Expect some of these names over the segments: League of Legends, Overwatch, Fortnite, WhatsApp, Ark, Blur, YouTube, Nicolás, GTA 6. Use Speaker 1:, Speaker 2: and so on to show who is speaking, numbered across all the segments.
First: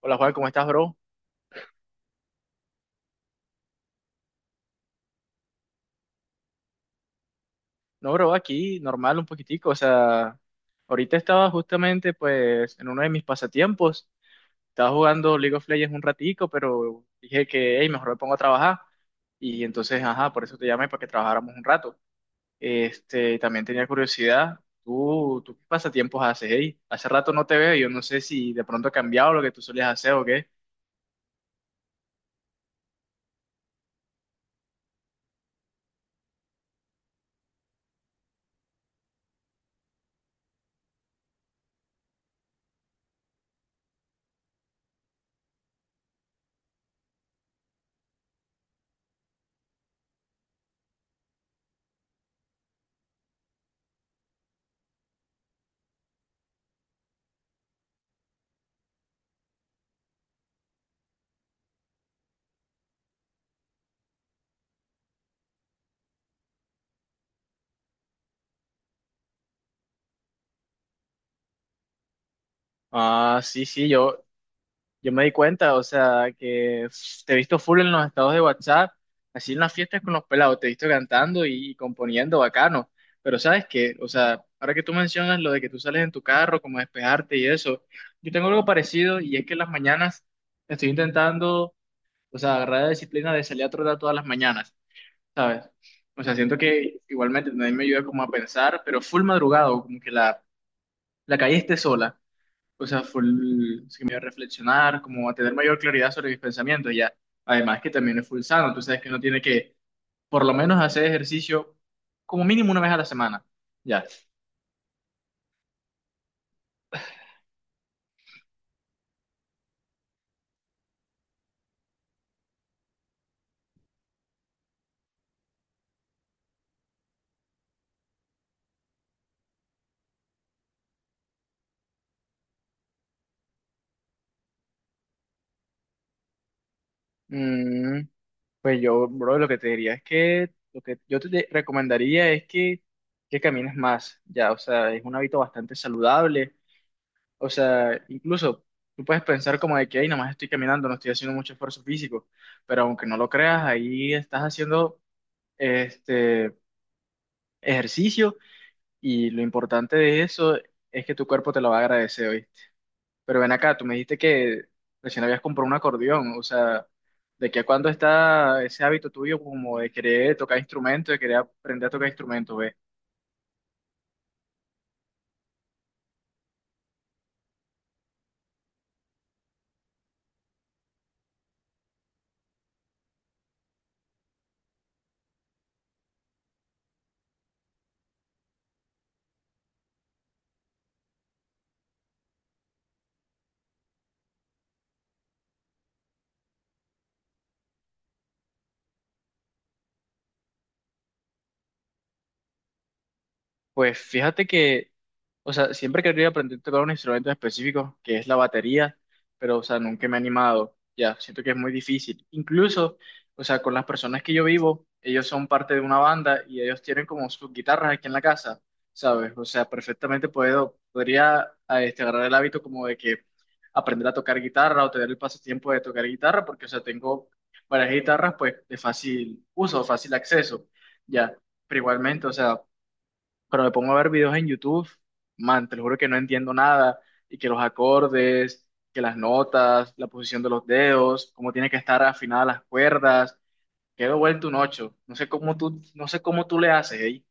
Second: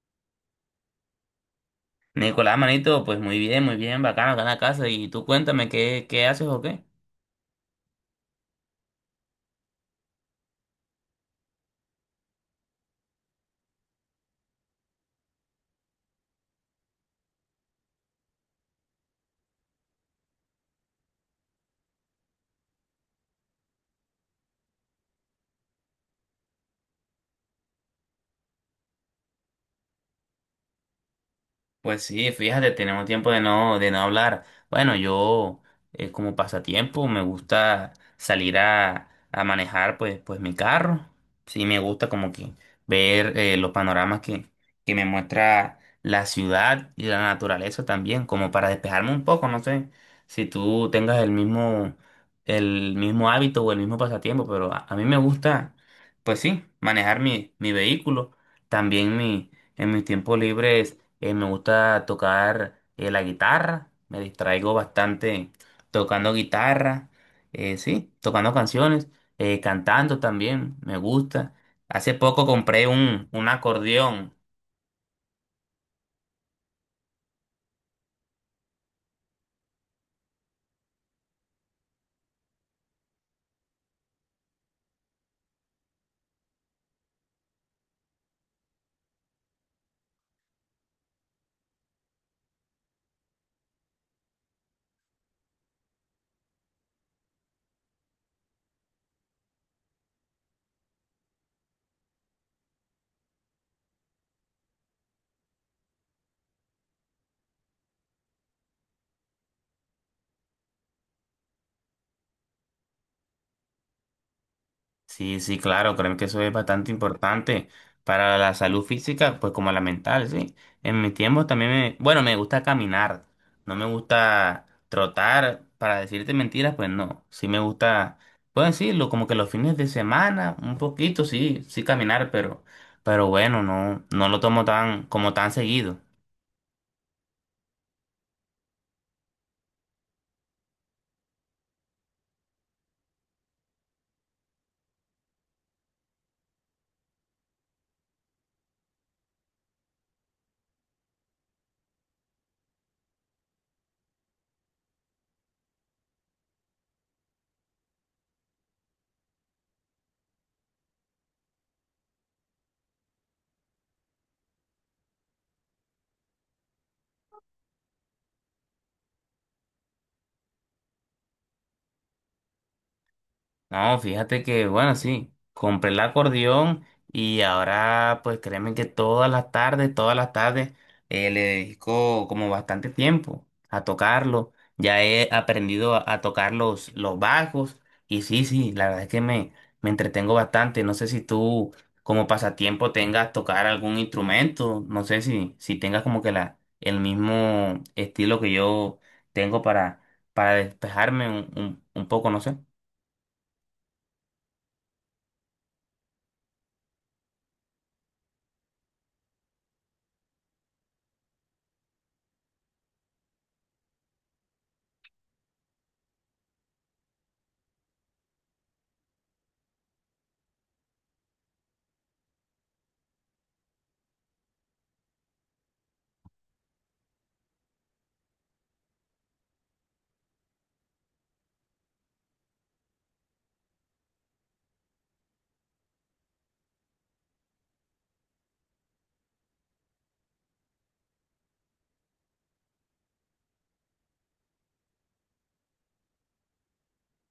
Speaker 1: Hola Juan, ¿cómo estás, bro?
Speaker 2: Nicolás, manito, pues muy bien, bacano acá en la casa. Y tú cuéntame, ¿qué haces o qué?
Speaker 1: No, bro, aquí normal un poquitico. O sea, ahorita estaba justamente pues en uno de mis pasatiempos. Estaba jugando League of Legends un ratico, pero dije que, hey, mejor me pongo a trabajar. Y entonces, ajá, por eso te llamé para que trabajáramos un rato. Este, también tenía curiosidad. ¿Tú qué pasatiempos haces, hey? Hace rato no te veo, yo no sé si de pronto ha cambiado lo que tú solías hacer o qué.
Speaker 2: Pues sí, fíjate, tenemos tiempo de no hablar. Bueno, yo como pasatiempo me gusta salir a manejar pues mi carro. Sí, me gusta como que ver los panoramas que me muestra la ciudad y la naturaleza también, como para despejarme un poco. No sé si tú tengas el mismo hábito o el mismo pasatiempo, pero a mí me gusta, pues sí, manejar mi vehículo, también mi en mis tiempos libres me gusta tocar la guitarra, me distraigo bastante tocando guitarra, sí, tocando canciones, cantando también, me gusta. Hace poco compré un,
Speaker 1: Ah,
Speaker 2: un
Speaker 1: sí, sí, yo,
Speaker 2: acordeón.
Speaker 1: Yo Me di cuenta, o sea, que te he visto full en los estados de WhatsApp, así en las fiestas con los pelados, te he visto cantando y componiendo bacano. Pero sabes qué, o sea, ahora que tú mencionas lo de que tú sales en tu carro, como a despejarte y eso, yo tengo algo parecido y es que en las mañanas estoy intentando, o sea, agarrar la disciplina de salir a trotar todas las mañanas, ¿sabes? O sea, siento que igualmente también me ayuda como a pensar, pero full madrugado, como que la calle esté sola, o sea, full, sí que me dio a reflexionar, como a tener mayor claridad sobre mis pensamientos, y ya. Además que también es full sano, tú sabes que uno tiene que, por lo menos, hacer ejercicio como mínimo una vez a la semana, ya.
Speaker 2: Sí, sí, claro, creo que eso es bastante importante para la salud física, pues como la mental, sí. En mi tiempo también me, bueno, me gusta caminar, no me gusta trotar, para decirte mentiras, pues no, sí me gusta, puedo decirlo, como que los fines de semana, un poquito, sí, sí caminar, pero bueno, no, no lo tomo tan, como tan seguido.
Speaker 1: Mm, pues yo, bro, lo que te diría es que, lo que yo te recomendaría es que camines más, ya, o sea, es un hábito bastante saludable, o sea, incluso tú puedes pensar como de que, ay, nomás estoy caminando, no estoy haciendo mucho esfuerzo físico, pero aunque no lo creas, ahí estás haciendo, este, ejercicio, y lo importante de eso es que tu cuerpo te lo va a agradecer hoy. Pero ven acá, tú me dijiste que recién habías comprado un acordeón, o sea, ¿de qué a cuándo está ese hábito tuyo como de querer tocar instrumentos, de querer aprender a tocar instrumentos, ve?
Speaker 2: No, fíjate que, bueno, sí, compré el acordeón y ahora, pues créeme que todas las tardes, le dedico como bastante tiempo a tocarlo. Ya he aprendido a tocar los bajos y sí, sí, la verdad es que me entretengo bastante. No sé si tú como pasatiempo tengas tocar algún instrumento, no sé si tengas como que la, el mismo estilo que yo tengo para despejarme un, un poco, no sé.
Speaker 1: Pues fíjate que, o sea, siempre quería aprender a tocar un instrumento en específico, que es la batería, pero, o sea, nunca me he animado. Ya, siento que es muy difícil. Incluso, o sea, con las personas que yo vivo, ellos son parte de una banda y ellos tienen como sus guitarras aquí en la casa, ¿sabes? O sea, perfectamente puedo, podría a este, agarrar el hábito como de que aprender a tocar guitarra o tener el pasatiempo de tocar guitarra, porque, o sea, tengo varias guitarras, pues, de fácil uso, fácil acceso, ya. Pero igualmente, o sea, pero me pongo a ver videos en YouTube, man, te lo juro que no entiendo nada, y que los acordes, que las notas, la posición de los dedos, cómo tiene que estar afinadas las cuerdas, quedo vuelto un ocho. No sé cómo tú, no sé cómo tú le haces, ¿eh?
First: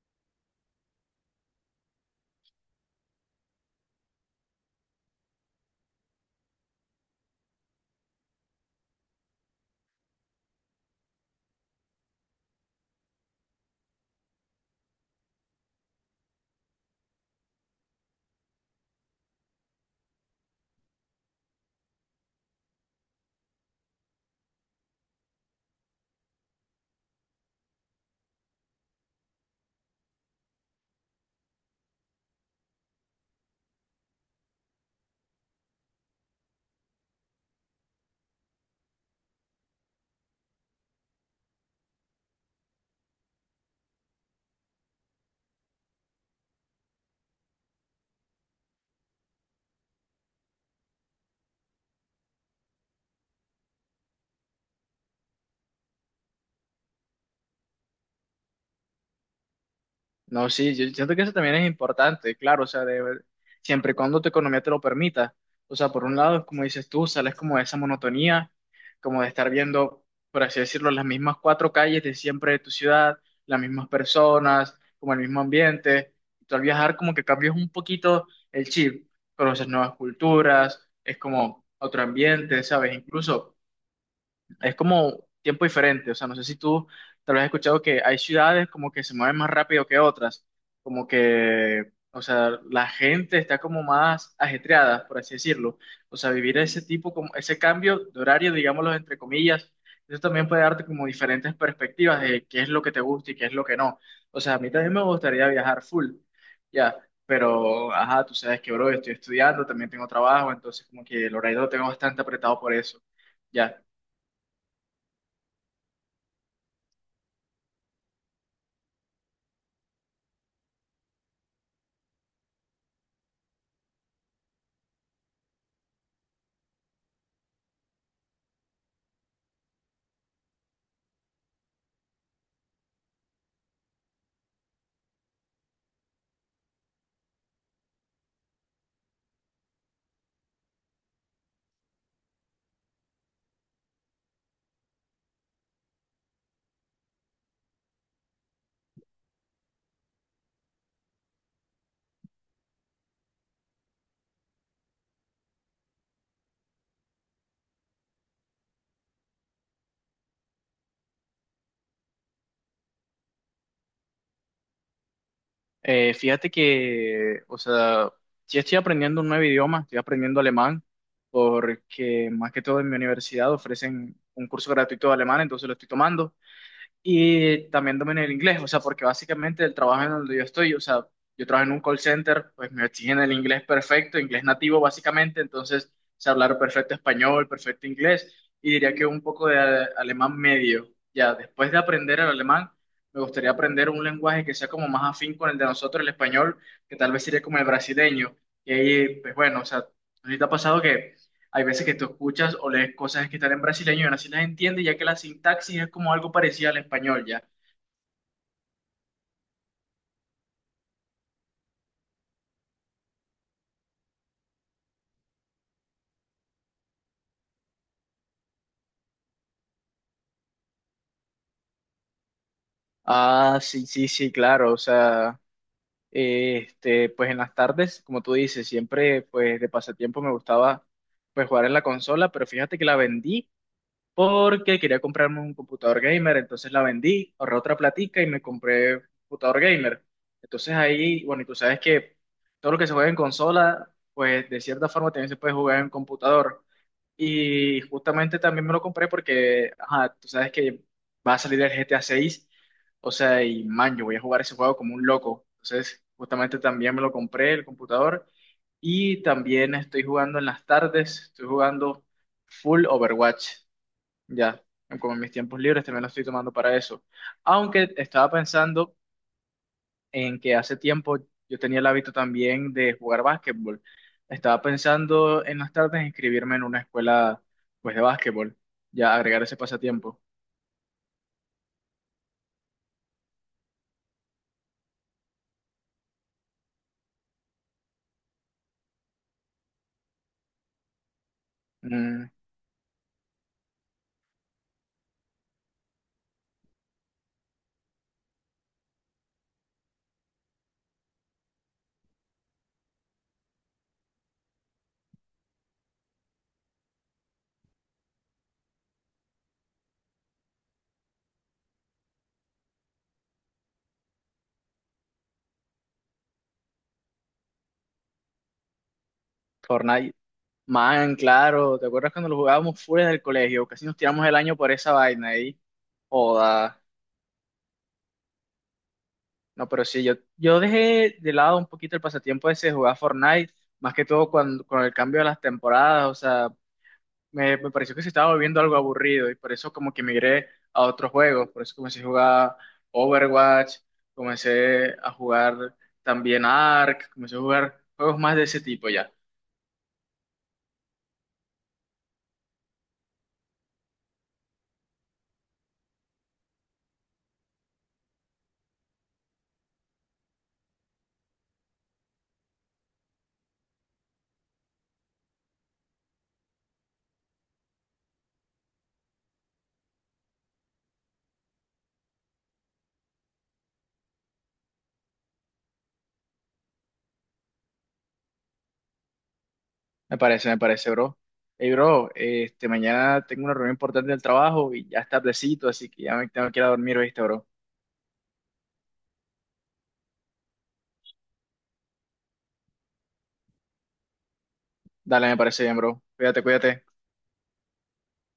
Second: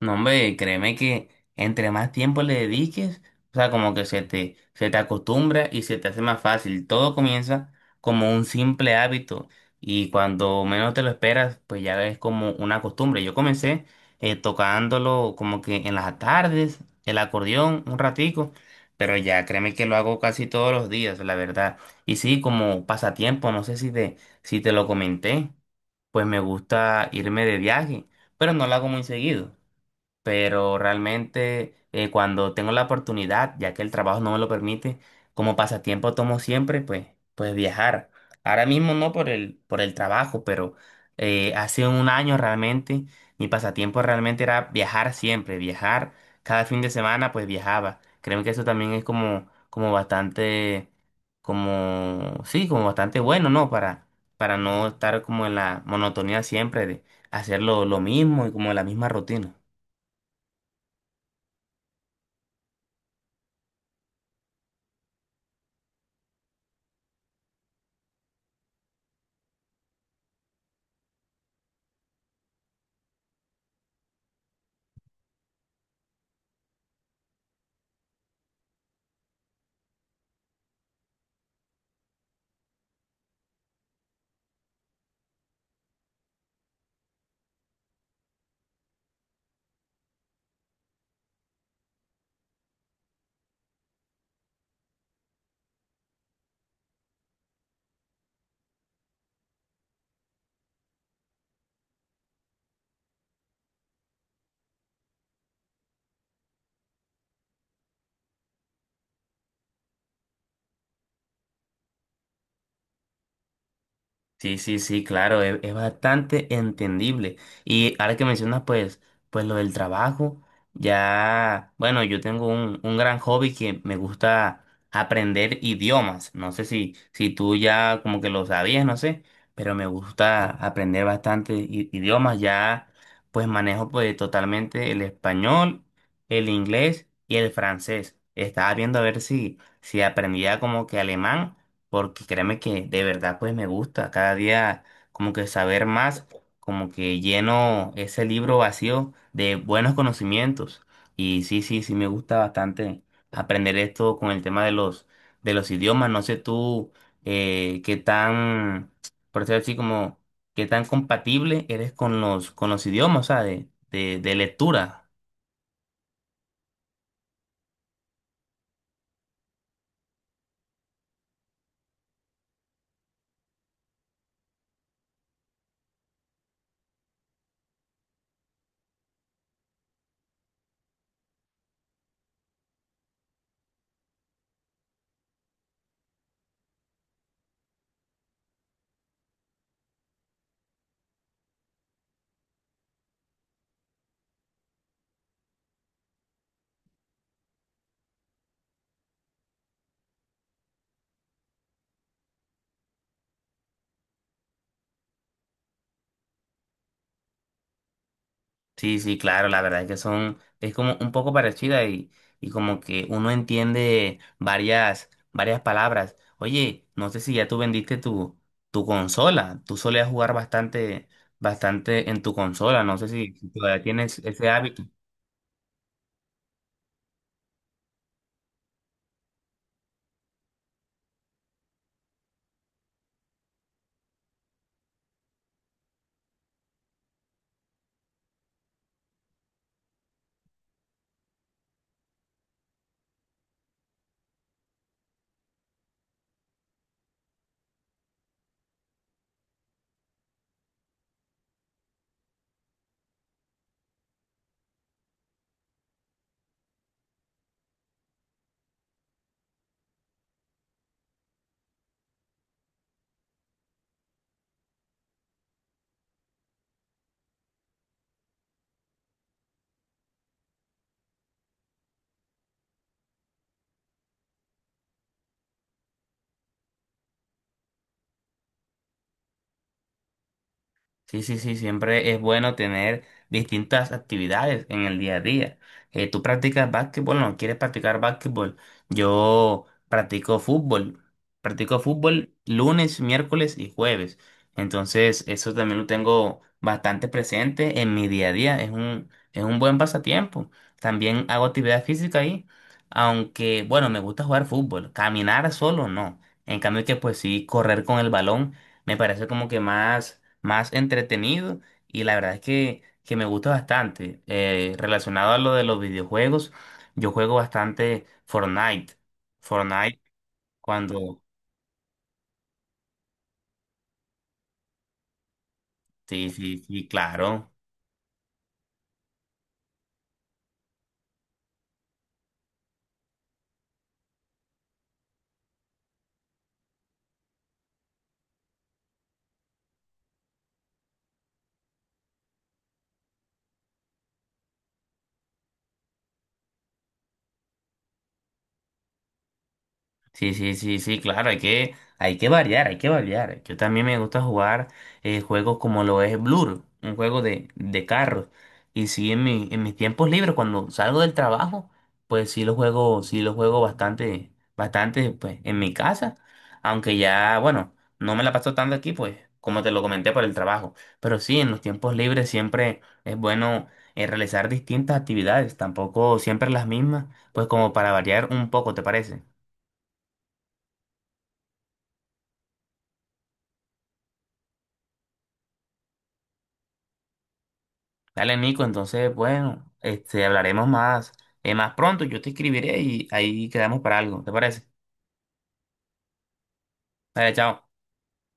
Speaker 2: No, hombre, créeme que entre más tiempo le dediques, o sea, como que se te acostumbra y se te hace más fácil. Todo comienza como un simple hábito y cuando menos te lo esperas, pues ya es como una costumbre. Yo comencé tocándolo como que en las tardes, el acordeón, un ratico, pero ya créeme que lo hago casi todos los días, la verdad. Y sí, como pasatiempo, no sé si te lo comenté, pues me gusta irme de viaje, pero no lo hago muy seguido, pero realmente cuando tengo la oportunidad, ya que el trabajo no me lo permite, como pasatiempo tomo siempre, pues, pues viajar. Ahora mismo no por el trabajo, pero hace un año realmente mi pasatiempo realmente era viajar siempre, viajar. Cada fin de semana pues viajaba. Creo que eso también es como, como bastante, como, sí, como bastante bueno, ¿no? Para no estar como en la monotonía siempre de hacer lo mismo y como la misma rutina.
Speaker 1: No, sí, yo siento que eso también es importante, claro, o sea, de, siempre y cuando tu economía te lo permita. O sea, por un lado, como dices tú, sales como de esa monotonía, como de estar viendo, por así decirlo, las mismas cuatro calles de siempre de tu ciudad, las mismas personas, como el mismo ambiente. Tú al viajar como que cambias un poquito el chip, conoces nuevas culturas, es como otro ambiente, ¿sabes? Incluso es como tiempo diferente, o sea, no sé si tú tal vez has escuchado que hay ciudades como que se mueven más rápido que otras, como que, o sea, la gente está como más ajetreada, por así decirlo. O sea, vivir ese tipo, como ese cambio de horario, digámoslo entre comillas, eso también puede darte como diferentes perspectivas de qué es lo que te gusta y qué es lo que no. O sea, a mí también me gustaría viajar full, ya. Pero, ajá, tú sabes que, bro, estoy estudiando, también tengo trabajo, entonces como que el horario lo tengo bastante apretado por eso. Ya.
Speaker 2: Sí, sí, sí, claro, es bastante entendible. Y ahora que mencionas, pues, pues lo del trabajo, ya, bueno, yo tengo un gran hobby que me gusta aprender idiomas. No sé si tú ya como que lo sabías, no sé, pero me gusta aprender bastante idiomas. Ya, pues manejo pues totalmente el español, el inglés y el francés. Estaba viendo a ver si aprendía como que alemán, porque créeme que de verdad pues me gusta cada día como que saber más, como que lleno ese libro vacío de buenos conocimientos. Y sí, sí, sí me gusta bastante aprender esto con el tema de los idiomas. No sé tú qué tan, por decir así como, qué tan compatible eres con los idiomas, o sea, de lectura.
Speaker 1: Fíjate que, o sea, sí estoy aprendiendo un nuevo idioma, estoy aprendiendo alemán, porque más que todo en mi universidad ofrecen un curso gratuito de alemán, entonces lo estoy tomando. Y también dominé el inglés, o sea, porque básicamente el trabajo en donde yo estoy, o sea, yo trabajo en un call center, pues me exigen el inglés perfecto, inglés nativo básicamente, entonces sé hablar perfecto español, perfecto inglés, y diría que un poco de alemán medio. Ya, después de aprender el alemán, me gustaría aprender un lenguaje que sea como más afín con el de nosotros, el español, que tal vez sería como el brasileño. Y ahí, pues bueno, o sea, ahorita ha pasado que hay veces que tú escuchas o lees cosas que están en brasileño y aún así las entiendes, ya que la sintaxis es como algo parecido al español, ¿ya?
Speaker 2: Sí, sí, claro, la verdad es que son, es como un poco parecida y como que uno entiende varias, varias palabras. Oye, no sé si ya tú vendiste tu, tu consola, tú solías jugar bastante, bastante en tu consola, no sé si
Speaker 1: Ah,
Speaker 2: todavía
Speaker 1: sí, sí,
Speaker 2: tienes
Speaker 1: sí,
Speaker 2: ese
Speaker 1: claro, o
Speaker 2: hábito.
Speaker 1: sea, este, pues en las tardes, como tú dices, siempre, pues de pasatiempo me gustaba, pues jugar en la consola, pero fíjate que la vendí porque quería comprarme un computador gamer, entonces la vendí, ahorré otra platica y me compré un computador gamer. Entonces ahí, bueno, y tú sabes que todo lo que se juega en consola, pues de cierta forma también se puede jugar en computador. Y justamente también me lo compré porque, ajá, tú sabes que va a salir el GTA 6, o sea, y man, yo voy a jugar ese juego como un loco. Entonces, justamente también me lo compré el computador y también estoy jugando en las tardes, estoy jugando full Overwatch. Ya, como en mis tiempos libres también lo estoy tomando para eso. Aunque estaba pensando en que hace tiempo yo tenía el hábito también de jugar básquetbol. Estaba pensando en las tardes inscribirme en una escuela pues de básquetbol, ya agregar ese pasatiempo.
Speaker 2: Sí, sí, sí, siempre es bueno tener distintas actividades en el día a día. ¿Tú practicas básquetbol? ¿No quieres practicar básquetbol? Yo practico fútbol. Practico
Speaker 1: Mm.
Speaker 2: fútbol lunes, miércoles y jueves. Entonces, eso también lo tengo bastante presente en mi día a día. Es un buen pasatiempo. También hago actividad física ahí, aunque, bueno, me gusta jugar fútbol. Caminar solo, no. En cambio que, pues sí, correr con el balón. Me parece como que más, más entretenido y la verdad es que me gusta bastante. Relacionado a lo de los videojuegos, yo juego bastante Fortnite. Fortnite
Speaker 1: Fortnite. Man,
Speaker 2: cuando...
Speaker 1: claro, ¿te acuerdas cuando lo jugábamos fuera del colegio? Casi nos tiramos el año por esa vaina ahí.
Speaker 2: Sí, sí,
Speaker 1: Joda.
Speaker 2: sí, claro.
Speaker 1: No, pero sí, yo dejé de lado un poquito el pasatiempo ese de jugar Fortnite, más que todo cuando, con el cambio de las temporadas, o sea, me pareció que se estaba volviendo algo aburrido y por eso como que migré a otros juegos, por eso comencé a jugar Overwatch, comencé a jugar también Ark, comencé a jugar juegos más de ese tipo ya.
Speaker 2: Sí, sí, sí, sí, claro, hay que variar, hay que variar. Yo también me gusta jugar juegos como lo es Blur, un juego de carros. Y sí, en mi, en mis tiempos libres, cuando salgo del trabajo, pues sí lo juego bastante, bastante, pues, en mi casa. Aunque ya, bueno, no me la paso tanto aquí, pues, como te lo comenté por el trabajo. Pero sí, en los tiempos libres siempre es bueno realizar distintas actividades, tampoco siempre las mismas, pues como para variar un poco, ¿te parece?
Speaker 1: Me parece, bro. Hey, bro, este, mañana tengo una reunión importante del trabajo y ya está tardecito, así que ya me tengo que ir a dormir, ¿viste, bro?
Speaker 2: Dale, Nico, entonces, bueno, este, hablaremos más, más pronto. Yo te escribiré y ahí quedamos para algo. ¿Te parece?
Speaker 1: Dale, me parece bien, bro. Cuídate, cuídate.
Speaker 2: Dale, chao.